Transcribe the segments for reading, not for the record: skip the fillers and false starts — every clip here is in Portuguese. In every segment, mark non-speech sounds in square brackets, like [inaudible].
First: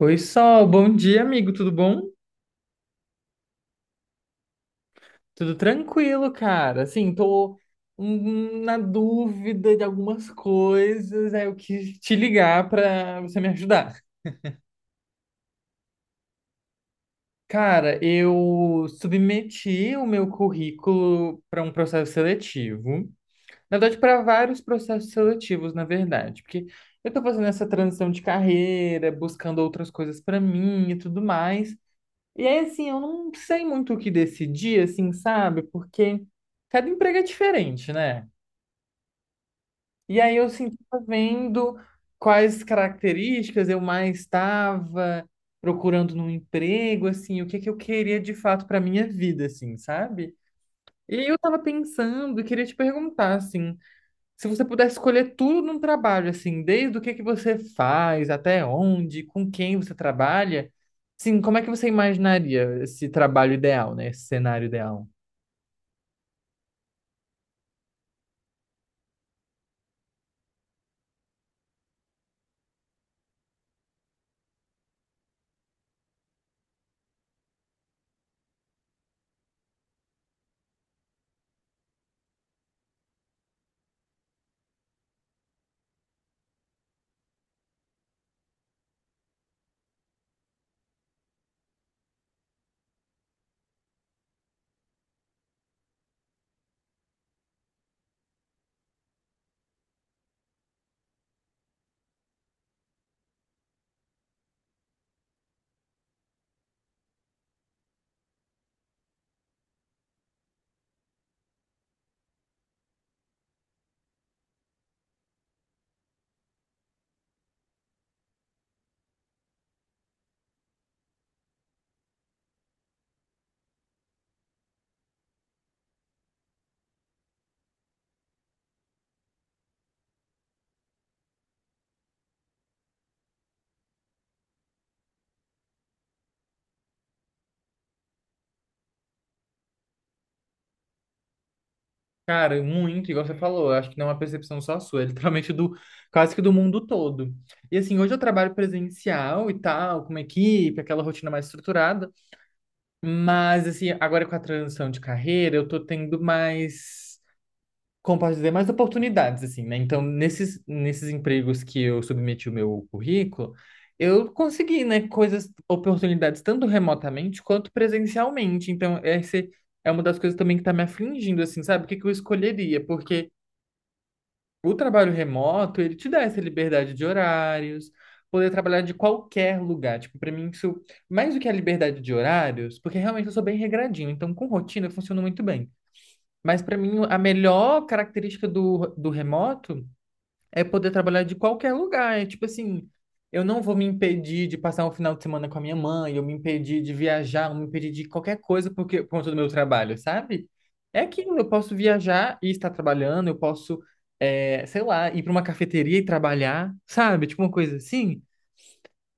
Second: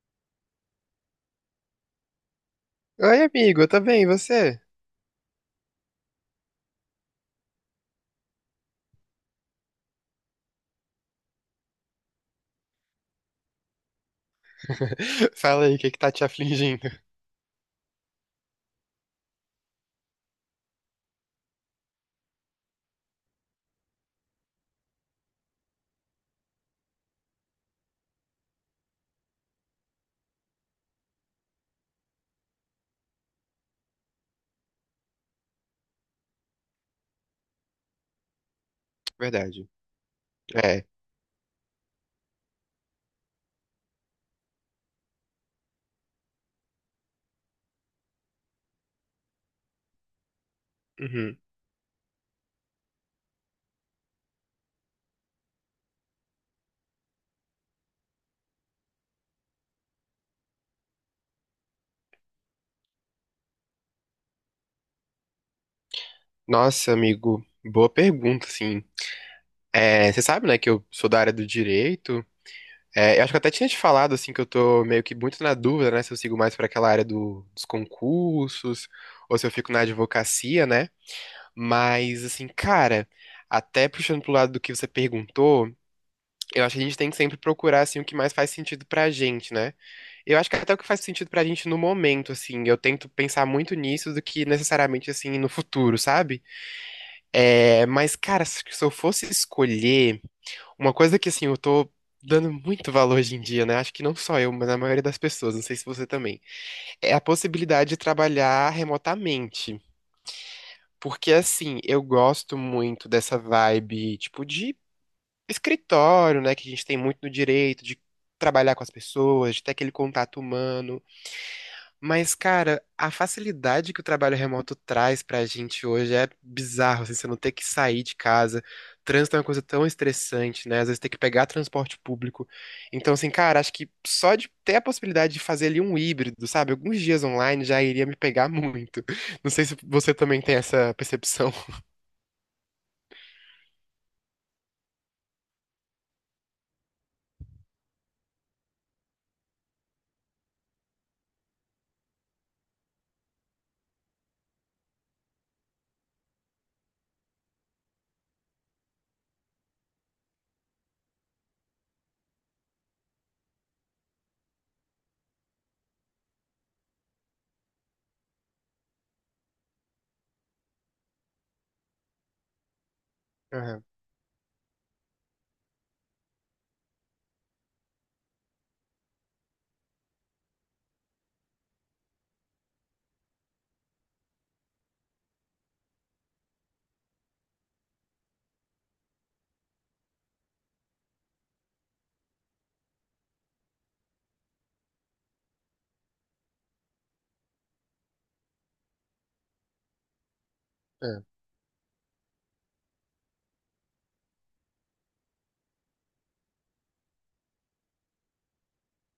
Oi, Sol, bom dia, amigo, tudo bom? Oi, amigo, tá bem, e você? Tudo tranquilo, cara. Assim, tô na dúvida de algumas coisas, aí eu quis te ligar pra você me ajudar. [laughs] Fala aí, o que que tá te afligindo? Cara, eu submeti o meu currículo para um processo seletivo. Na verdade, para vários processos seletivos, na verdade, porque eu tô fazendo essa transição de carreira, buscando outras coisas para mim e tudo mais. E aí, assim, eu não sei muito o que decidir, assim, sabe? Porque cada emprego é diferente, né? Verdade. E aí eu senti É. vendo quais características eu mais estava procurando num emprego, assim, o que que eu queria de fato para minha vida, assim, sabe? E aí eu Uhum. tava pensando e queria te perguntar, assim, se você pudesse escolher tudo num trabalho, assim, desde o que que você faz, até onde, com quem você trabalha, sim, como é que você imaginaria esse trabalho ideal, né? Esse cenário ideal? Nossa, amigo, boa pergunta, sim. É, você sabe, né, que eu sou da área do direito. É, eu acho que eu até tinha te falado, assim, que eu tô meio que muito na dúvida, né, se eu sigo mais pra aquela área dos concursos ou se eu fico na advocacia, né? Mas, assim, cara, até puxando pro lado do que você perguntou. Eu acho que a gente tem que sempre procurar, assim, o que mais faz sentido pra gente, né? Eu acho que até o que faz sentido pra gente no momento, assim, eu tento pensar muito nisso do que necessariamente, assim, no futuro, sabe? É, mas, cara, se eu fosse escolher uma coisa que, assim, eu tô dando muito valor hoje em dia, né? Acho que não só eu, mas a maioria das pessoas, não sei se você também, é a possibilidade de trabalhar remotamente. Porque, assim, eu gosto muito dessa vibe, tipo, de escritório, né, que a gente tem muito no direito de trabalhar com as pessoas, de ter aquele contato humano. Mas, cara, a facilidade que o trabalho remoto traz pra gente hoje é bizarro, assim, você não ter que sair de casa. Trânsito é uma coisa tão estressante, né? Às vezes tem que pegar transporte público. Então, assim, cara, acho que só de ter a possibilidade de fazer ali um híbrido, sabe? Alguns dias online já iria me pegar muito. [laughs] Não sei se você também tem essa percepção. Cara, muito, igual você falou, eu acho que não é uma percepção só sua, é literalmente do, quase que do mundo todo. E assim, hoje eu trabalho presencial e tal, com uma equipe, aquela rotina mais estruturada, mas assim, agora com a transição de carreira, eu tô tendo mais compartilhar mais oportunidades, assim, né? Então, nesses empregos que eu submeti o meu currículo, eu consegui, né, coisas, oportunidades tanto remotamente quanto presencialmente. Então, essa é uma das coisas também que tá me afligindo, assim, sabe? O que que eu escolheria? Porque Aham, o trabalho remoto, ele te dá essa liberdade de horários, poder trabalhar de qualquer lugar. Tipo, pra mim isso, mais do que a liberdade de horários, porque realmente eu sou bem regradinho, então com rotina funciona muito bem. Mas para mim, a melhor característica do remoto é poder trabalhar de qualquer lugar. É tipo assim, eu não vou me impedir de passar um final de semana com a minha mãe, eu me impedir de viajar, eu me impedir de qualquer coisa porque, por conta do meu trabalho, sabe? É aquilo, eu posso viajar e estar trabalhando, eu posso, é, sei lá, ir para uma cafeteria e trabalhar, sabe? Tipo uma coisa assim.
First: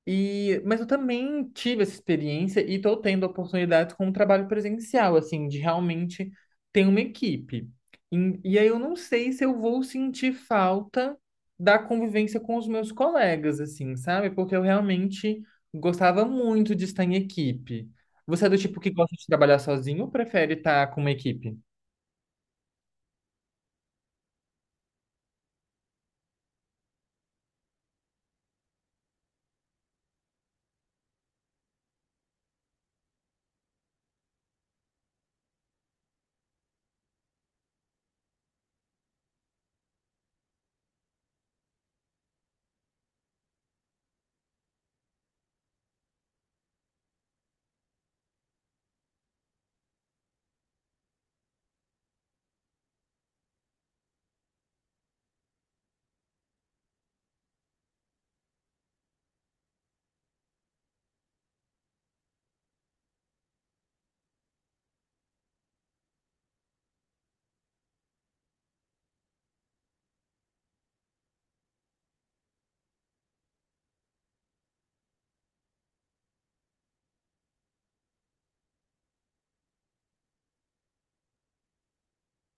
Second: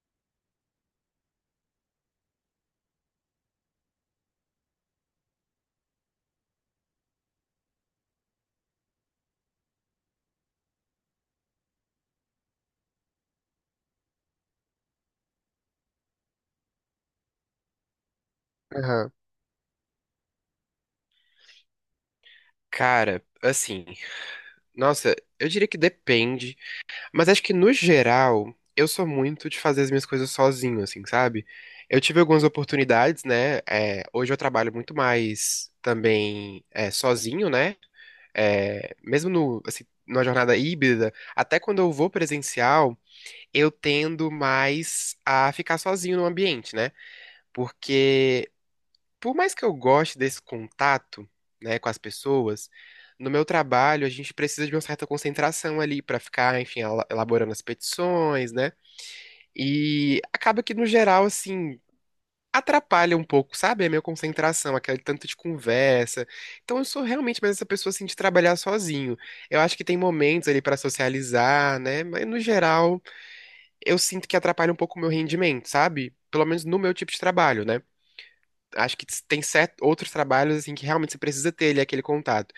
E, mas eu também tive essa experiência e estou tendo oportunidades com o trabalho presencial, assim, de realmente ter uma equipe. E, aí eu não sei se eu vou sentir falta da convivência com os meus colegas, assim, sabe? Porque eu realmente gostava muito de estar em equipe. Você é do é, tipo que aham. gosta de trabalhar sozinho ou prefere estar com uma equipe? Cara, assim. Nossa, eu diria que depende, mas acho que no geral eu sou muito de fazer as minhas coisas sozinho, assim, sabe? Eu tive algumas oportunidades, né? É, hoje eu trabalho muito mais também é, sozinho, né? É, mesmo no, assim, numa jornada híbrida, até quando eu vou presencial, eu tendo mais a ficar sozinho no ambiente, né? Porque por mais que eu goste desse contato, né, com as pessoas, no meu trabalho a gente precisa de uma certa concentração ali pra ficar, enfim, elaborando as petições, né? E acaba que no geral assim atrapalha um pouco, sabe? A minha concentração, aquele tanto de conversa. Então eu sou realmente mais essa pessoa assim de trabalhar sozinho. Eu acho que tem momentos ali pra socializar, né? Mas no geral eu sinto que atrapalha um pouco o meu rendimento, sabe? Pelo menos no meu tipo de trabalho, né? Acho que tem certos outros trabalhos assim que realmente você precisa ter ali aquele contato.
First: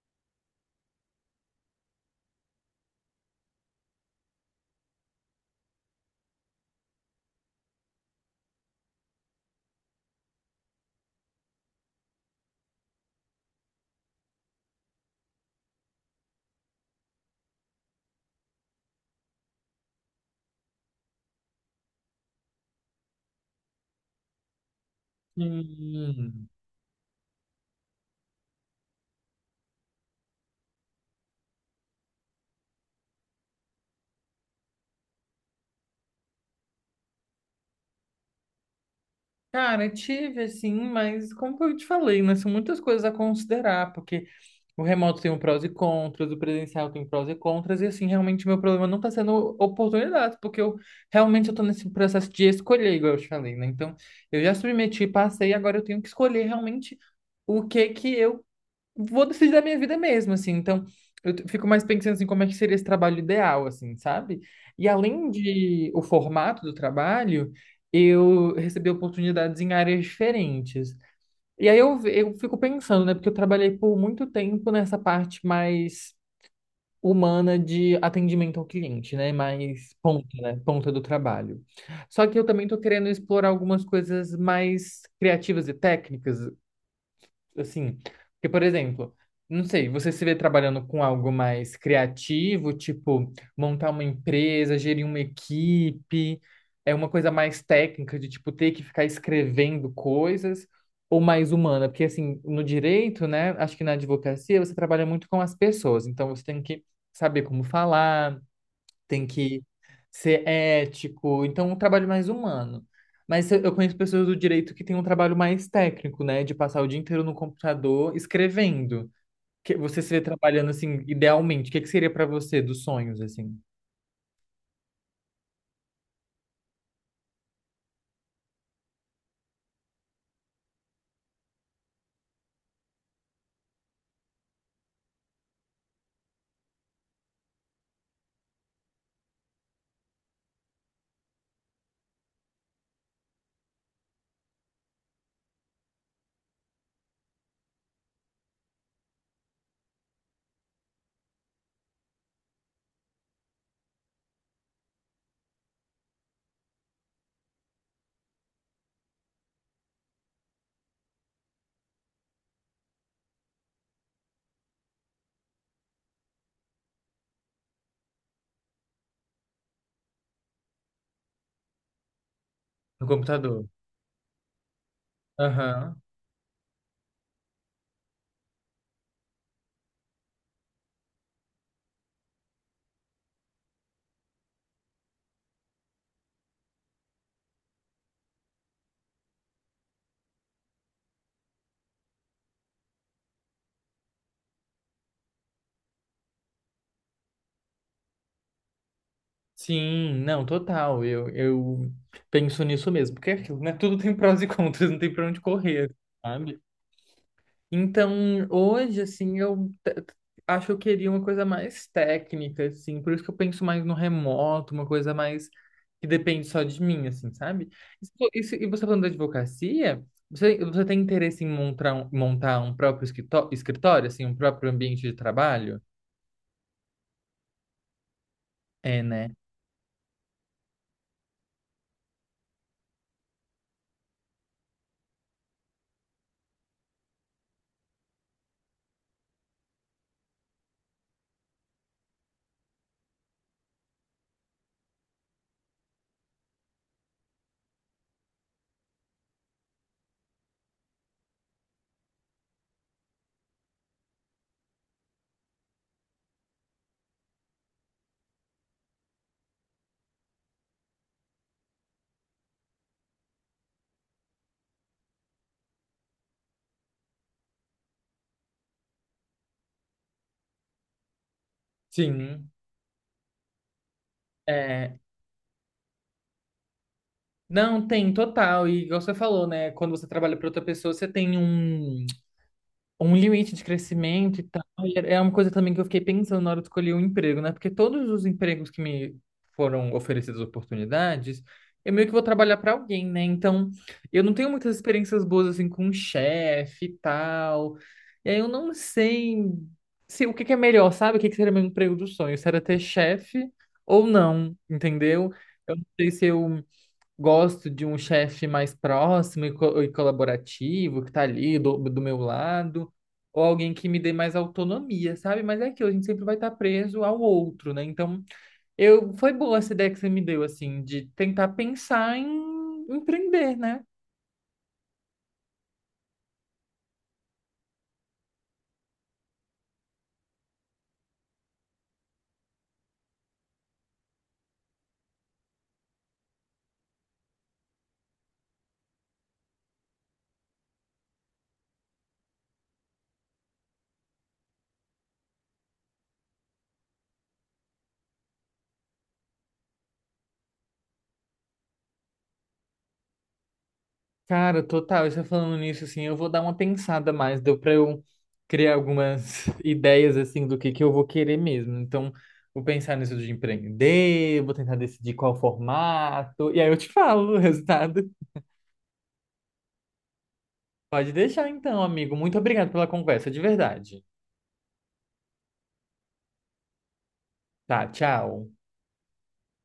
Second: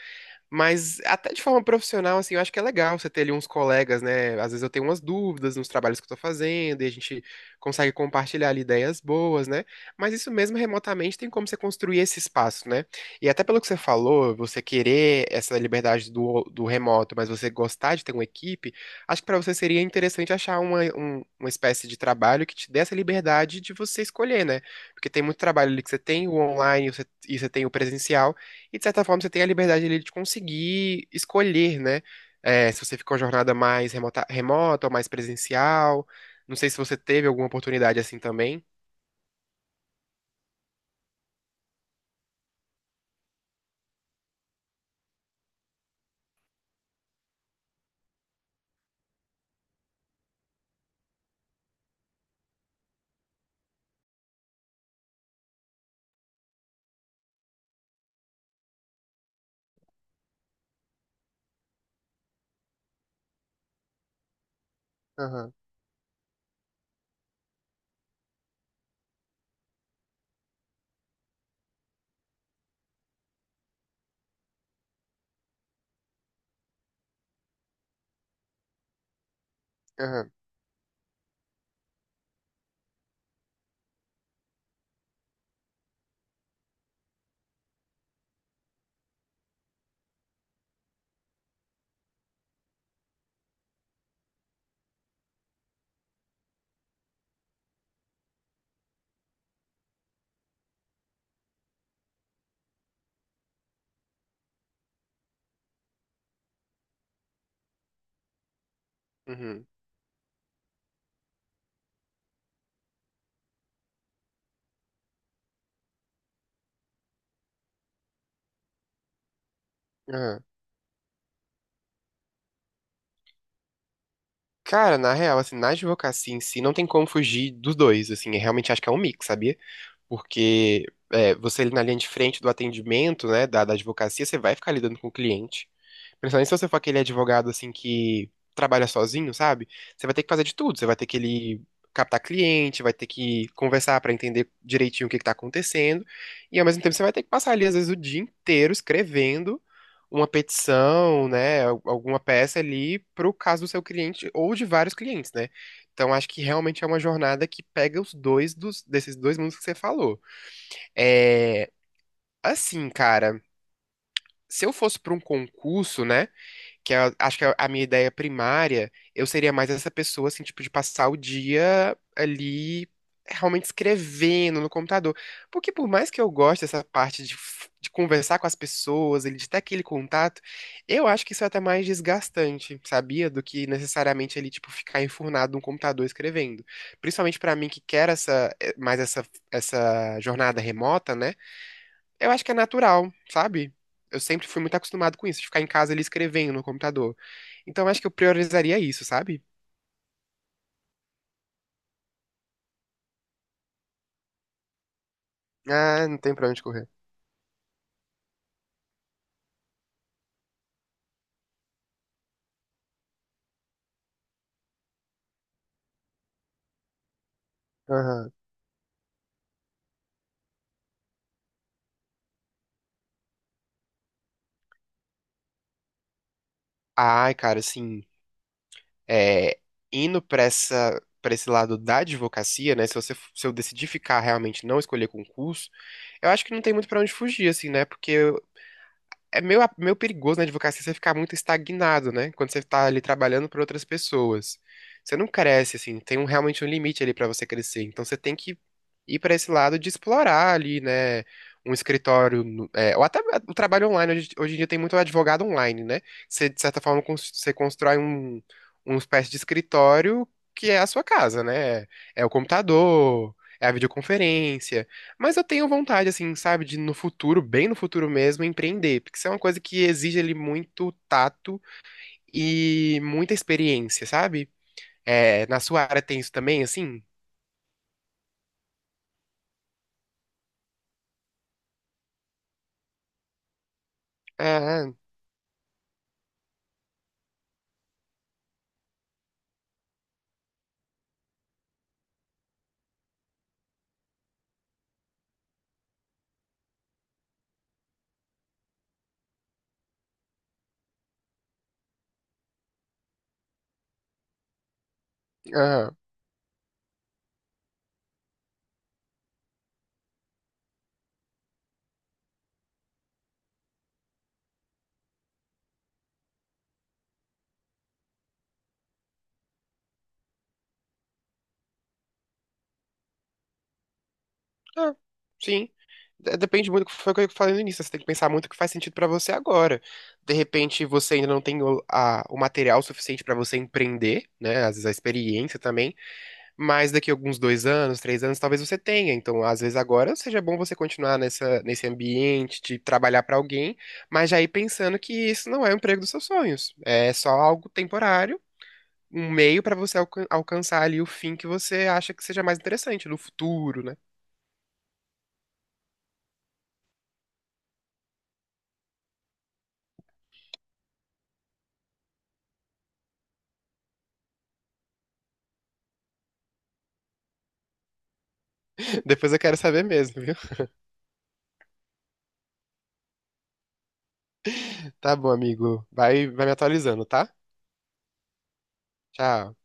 Mas até de forma profissional, assim, eu acho que é legal você ter ali uns colegas, né? Às vezes eu tenho umas dúvidas nos trabalhos que eu tô fazendo e a gente consegue compartilhar ali ideias boas, né? Mas isso mesmo remotamente tem como você construir esse espaço, né? E até pelo que você falou, você querer essa liberdade do remoto, mas você gostar de ter uma equipe, acho que pra você seria interessante achar uma, uma espécie de trabalho que te dê essa liberdade de você escolher, né? Porque tem muito trabalho ali que você tem o Hum. online e você tem o presencial. E de certa forma você tem a liberdade ali de conseguir escolher, né? É, se você ficou uma jornada mais remota, ou mais presencial. Não sei se você teve alguma oportunidade assim também. Cara, tive assim, mas como eu te falei, né, são muitas coisas a considerar, porque o remoto tem um prós e contras, o presencial tem prós e contras, e assim, realmente meu problema não está sendo oportunidade, porque eu realmente eu tô nesse processo de escolher, igual eu te falei, né? Então, eu já submeti, passei, agora eu tenho que escolher realmente o que que eu vou decidir da minha vida mesmo, assim. Então, fico mais pensando assim, como é que seria esse trabalho ideal, assim, sabe? E além Aham, de o formato do trabalho, eu recebi oportunidades em áreas diferentes. E aí eu fico pensando, né? Porque eu trabalhei por muito tempo nessa parte mais humana de atendimento ao cliente, né? Mais ponta, aham, né? Ponta do trabalho. Só que eu também estou querendo explorar algumas coisas mais criativas e técnicas, assim, porque, por exemplo, não sei, você se vê trabalhando com algo mais criativo, tipo montar uma empresa, gerir uma equipe, é uma coisa mais técnica de tipo ter que ficar escrevendo coisas, ou mais humana, porque assim, no direito, né, acho que na advocacia você trabalha muito com as pessoas, então você tem que saber como falar tem que uhum, ser ético, então um trabalho mais humano. Mas eu conheço pessoas do direito que têm um trabalho mais técnico, né, de passar o dia inteiro no computador escrevendo. Que você se vê aham. trabalhando assim, idealmente, o que que seria para você dos sonhos assim, Cara, na real, assim, na advocacia em si, não tem como fugir dos dois, assim, eu realmente acho que é um mix, sabia? Porque é, você ali na linha de frente do atendimento, né, da advocacia, você vai ficar lidando com o cliente. Principalmente se você for aquele advogado, assim, que trabalha sozinho, sabe? Você vai ter que fazer de tudo, você vai ter que ele captar cliente, vai ter que conversar para entender direitinho o que que tá acontecendo, e ao mesmo tempo você vai ter que passar ali, às vezes, o dia inteiro escrevendo uma petição, né, alguma peça ali pro caso do seu cliente ou de vários clientes, né? Então acho que realmente é uma jornada que pega os dois desses dois mundos que você falou. É, assim, cara, se eu fosse para um concurso, né, acho que é a minha ideia primária, eu seria mais essa pessoa, assim, tipo, de passar o dia ali no realmente computador? escrevendo no computador. Porque por Aham. mais que eu goste dessa parte de, de conversar com as pessoas, ele de ter aquele contato, eu acho que isso é até mais desgastante, sabia? Do que necessariamente ele tipo, ficar enfurnado num computador escrevendo. Principalmente para mim que quer essa, mais essa jornada remota, né? Eu acho que é natural, sabe? Eu sempre fui muito acostumado com isso, de ficar em casa ali escrevendo no computador. Então eu acho que eu priorizaria isso, sabe? Sim, não, total. Eu penso nisso mesmo, porque é aquilo, né? Tudo tem prós e [laughs] contras, não tem pra onde correr, Ah, não tem pra sabe? onde correr. Então, hoje, assim, acho que eu queria uma coisa mais técnica, assim, por isso que eu penso mais no remoto, uma coisa mais que depende só de mim, assim, sabe? Isso, Aham. E você falando da advocacia, você tem interesse em montar um próprio escritório, assim, um próprio ambiente de trabalho? Ai, cara, assim, É, né? é, indo pra esse lado da advocacia, né? Se eu decidir ficar realmente não escolher concurso, eu acho que não tem muito pra onde fugir, assim, né? Porque é meio perigoso na advocacia você ficar muito estagnado, né? Quando você tá ali trabalhando para outras pessoas. Você não cresce, assim, tem um, realmente um limite ali para você crescer. Então você tem que ir para esse lado de explorar ali, né? Um escritório, é, ou até o trabalho online. Hoje em dia tem muito advogado online, né? Você, de certa forma, você constrói uma espécie de escritório que é a sua casa, né? É o computador, é a videoconferência. Mas eu tenho vontade, assim, sabe, de no futuro, bem no futuro mesmo, empreender, porque isso é uma coisa que exige ali muito tato Sim. e muita experiência, sabe? É, É, na sua área tem isso também, assim? não, tem total. E igual você falou, né? Quando você trabalha para outra pessoa, você tem um. Um limite de crescimento e tal. Ah, E é uma coisa também que eu fiquei pensando na hora de escolher um emprego, né? Porque todos os empregos que me foram oferecidas oportunidades, eu meio que vou trabalhar para alguém, né? Então, eu não tenho muitas experiências boas assim com um chefe e tal. E aí eu não sei se o que que é melhor, sabe? O que que seria meu emprego do sonho? Se era ter chefe ou não, entendeu? Eu não ah, sei se eu gosto de um chefe mais próximo e, e colaborativo, que tá ali do meu lado, ou alguém que me dê mais autonomia, sabe? Mas é aquilo, a gente sempre vai estar preso ao outro, né? Então, eu foi boa essa ideia que você me deu, assim, de tentar pensar em empreender, né? ah, sim. Depende muito do que foi o que eu falei no início. Você tem que pensar muito o que faz sentido pra você agora. De repente, você ainda não tem o, o material suficiente pra você empreender, né? Às vezes a experiência também. Mas daqui a alguns 2 anos, 3 anos, talvez você tenha. Então, às vezes agora seja bom você continuar nessa, nesse ambiente de trabalhar para alguém, mas já ir pensando que isso não é o emprego dos seus sonhos. É só algo temporário, um meio para você alcançar ali o fim que você acha que seja mais interessante no futuro, né? Cara, total, e você falando nisso, assim, eu vou dar uma pensada mais, deu pra eu criar algumas [laughs] ideias, assim, do que eu vou querer mesmo. Então, vou pensar nisso de empreender, vou tentar decidir qual formato, e aí eu te [laughs] falo o resultado. [laughs] Depois eu quero saber mesmo, viu? Pode deixar então, amigo. Muito obrigado pela conversa, de verdade. Tá bom, amigo. Vai me atualizando, tá? Tá, tchau. Tchau.